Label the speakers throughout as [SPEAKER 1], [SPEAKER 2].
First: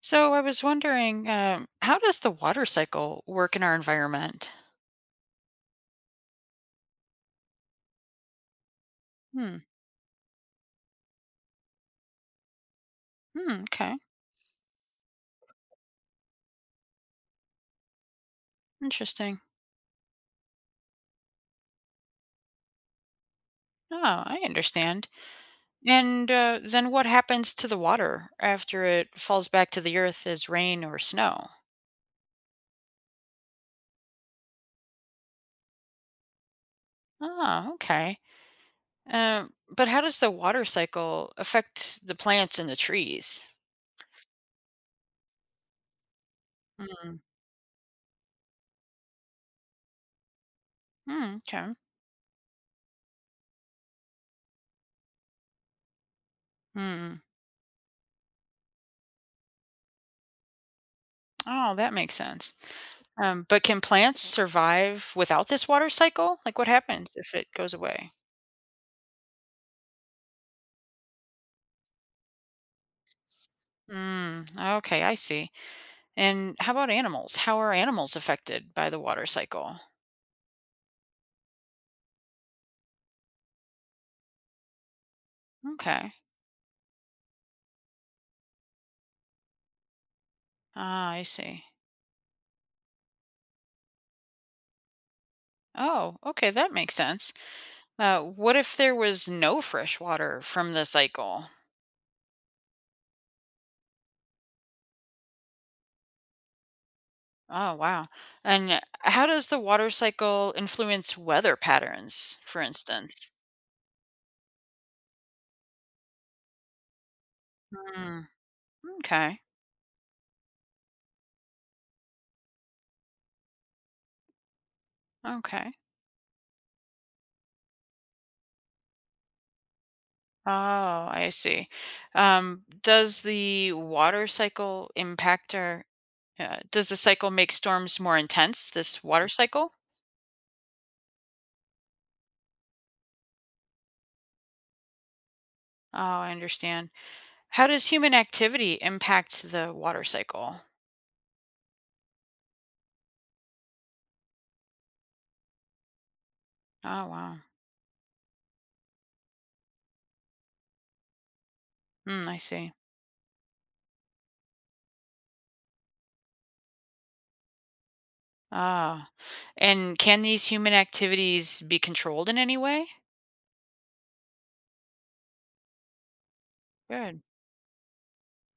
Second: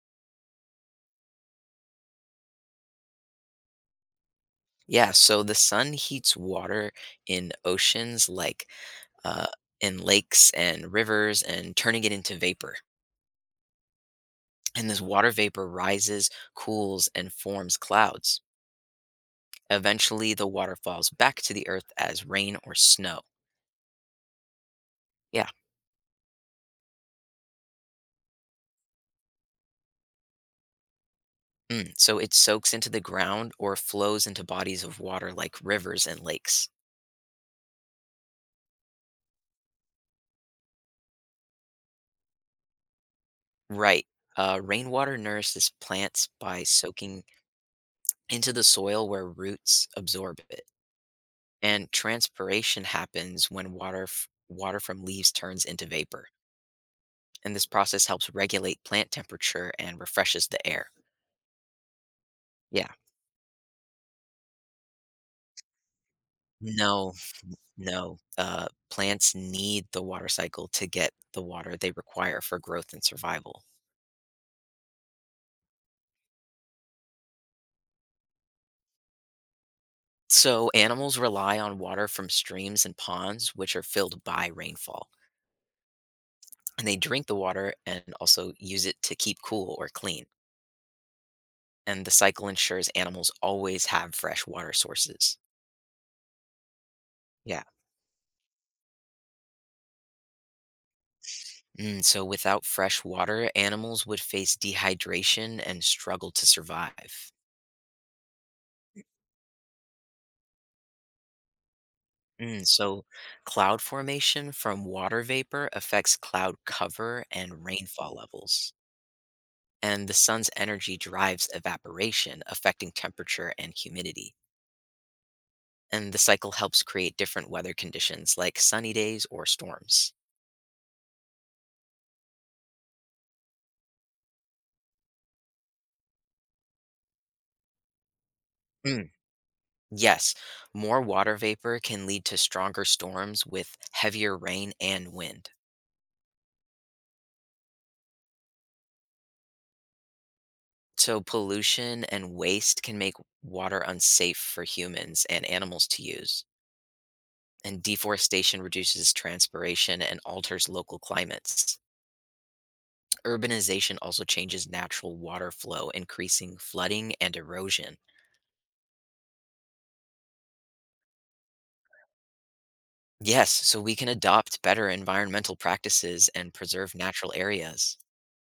[SPEAKER 1] So I was wondering, how does the water cycle work in our environment?
[SPEAKER 2] Yeah, so the sun heats water in oceans like uh,
[SPEAKER 1] Hmm.
[SPEAKER 2] in lakes and rivers and turning it into vapor.
[SPEAKER 1] Hmm. Okay.
[SPEAKER 2] And this water vapor rises, cools, and forms clouds.
[SPEAKER 1] Interesting.
[SPEAKER 2] Eventually, the water falls back to the earth as rain or snow.
[SPEAKER 1] Oh, I understand.
[SPEAKER 2] Yeah.
[SPEAKER 1] And then what happens to the water after it falls back to the earth as rain or snow?
[SPEAKER 2] Mm, so it soaks into the ground or flows into bodies of water like rivers and lakes.
[SPEAKER 1] Oh, okay. But how does the water cycle affect the plants and the trees?
[SPEAKER 2] Right. Rainwater nourishes plants by
[SPEAKER 1] Hmm.
[SPEAKER 2] soaking into the soil where roots absorb it.
[SPEAKER 1] Hmm. Okay.
[SPEAKER 2] And transpiration happens when water from leaves turns into vapor.
[SPEAKER 1] Hmm.
[SPEAKER 2] And this process helps regulate plant temperature and refreshes the air.
[SPEAKER 1] Oh, that makes sense.
[SPEAKER 2] Yeah.
[SPEAKER 1] But can plants survive without this water cycle? Like, what
[SPEAKER 2] No,
[SPEAKER 1] happens if it goes away?
[SPEAKER 2] no. Plants need the water cycle to get the water they require for growth and survival.
[SPEAKER 1] Mm, okay, I see. And how about animals? How are animals affected by the water cycle?
[SPEAKER 2] So animals rely on water from streams and ponds, which are filled by rainfall.
[SPEAKER 1] Okay.
[SPEAKER 2] And they drink the water and also use it to keep cool or clean.
[SPEAKER 1] Ah, I see.
[SPEAKER 2] And the cycle ensures animals always have fresh water sources.
[SPEAKER 1] Oh, okay, that makes sense.
[SPEAKER 2] Yeah.
[SPEAKER 1] What if there was no fresh water from the cycle?
[SPEAKER 2] Mm, so without fresh water, animals would face dehydration and struggle to survive.
[SPEAKER 1] Oh, wow. And how does the water cycle influence weather patterns, for
[SPEAKER 2] Mm, so
[SPEAKER 1] instance?
[SPEAKER 2] cloud formation from water vapor affects cloud cover and rainfall
[SPEAKER 1] Mm,
[SPEAKER 2] levels.
[SPEAKER 1] okay.
[SPEAKER 2] And the sun's energy drives evaporation, affecting temperature and humidity.
[SPEAKER 1] Okay.
[SPEAKER 2] And the cycle helps create different weather conditions like sunny days or storms.
[SPEAKER 1] Oh, I see. Does the water cycle impact or does the cycle make storms more intense, this
[SPEAKER 2] Mm.
[SPEAKER 1] water cycle?
[SPEAKER 2] Yes, more water vapor can lead to stronger storms with heavier rain and wind.
[SPEAKER 1] Oh, I understand. How does human activity impact the water cycle?
[SPEAKER 2] So pollution and waste can make water unsafe for humans and animals to use.
[SPEAKER 1] Oh, wow.
[SPEAKER 2] And deforestation reduces transpiration and alters local climates.
[SPEAKER 1] Mm, I see.
[SPEAKER 2] Urbanization also changes natural water flow, increasing flooding and erosion.
[SPEAKER 1] Ah, and can these human activities be controlled in any way?
[SPEAKER 2] Yes, so we can adopt better environmental practices and preserve
[SPEAKER 1] Good.
[SPEAKER 2] natural areas.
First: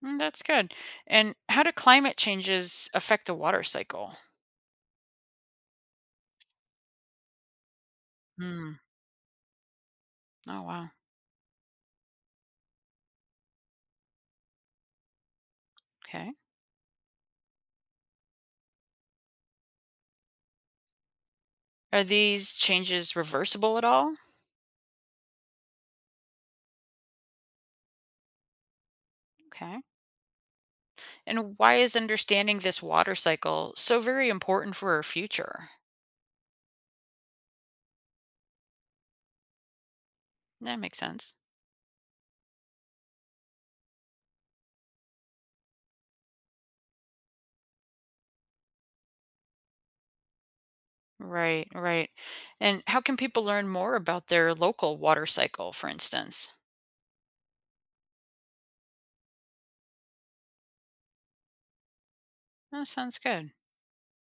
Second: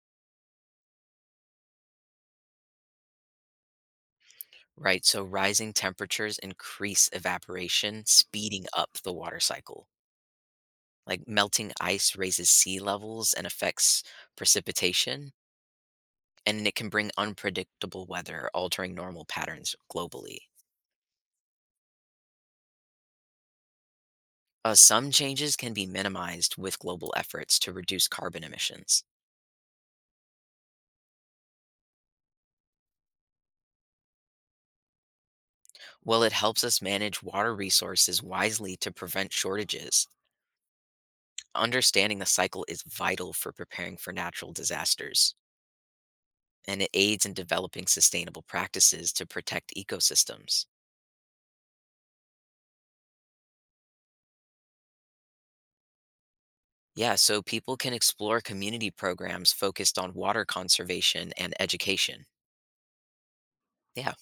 [SPEAKER 1] Mm, that's good. And how do climate changes affect the water cycle?
[SPEAKER 2] Right, so rising temperatures increase evaporation, speeding
[SPEAKER 1] Hmm.
[SPEAKER 2] up the water cycle.
[SPEAKER 1] Oh, wow.
[SPEAKER 2] Like melting ice raises sea levels and affects precipitation,
[SPEAKER 1] Okay.
[SPEAKER 2] and it can bring unpredictable weather, altering normal patterns globally.
[SPEAKER 1] Are these changes reversible at all?
[SPEAKER 2] Some changes can be minimized with global efforts to reduce carbon emissions.
[SPEAKER 1] Okay. And why is understanding this water cycle so very important for our future?
[SPEAKER 2] While it helps us manage water resources wisely to prevent shortages,
[SPEAKER 1] That makes sense.
[SPEAKER 2] understanding the cycle is vital for preparing for natural disasters, and it aids in developing sustainable practices to protect ecosystems.
[SPEAKER 1] Right, right. And how can people learn more about their local water cycle, for instance?
[SPEAKER 2] Yeah, so people can explore community programs focused on water conservation and education.
[SPEAKER 1] That sounds good.
[SPEAKER 2] Yeah,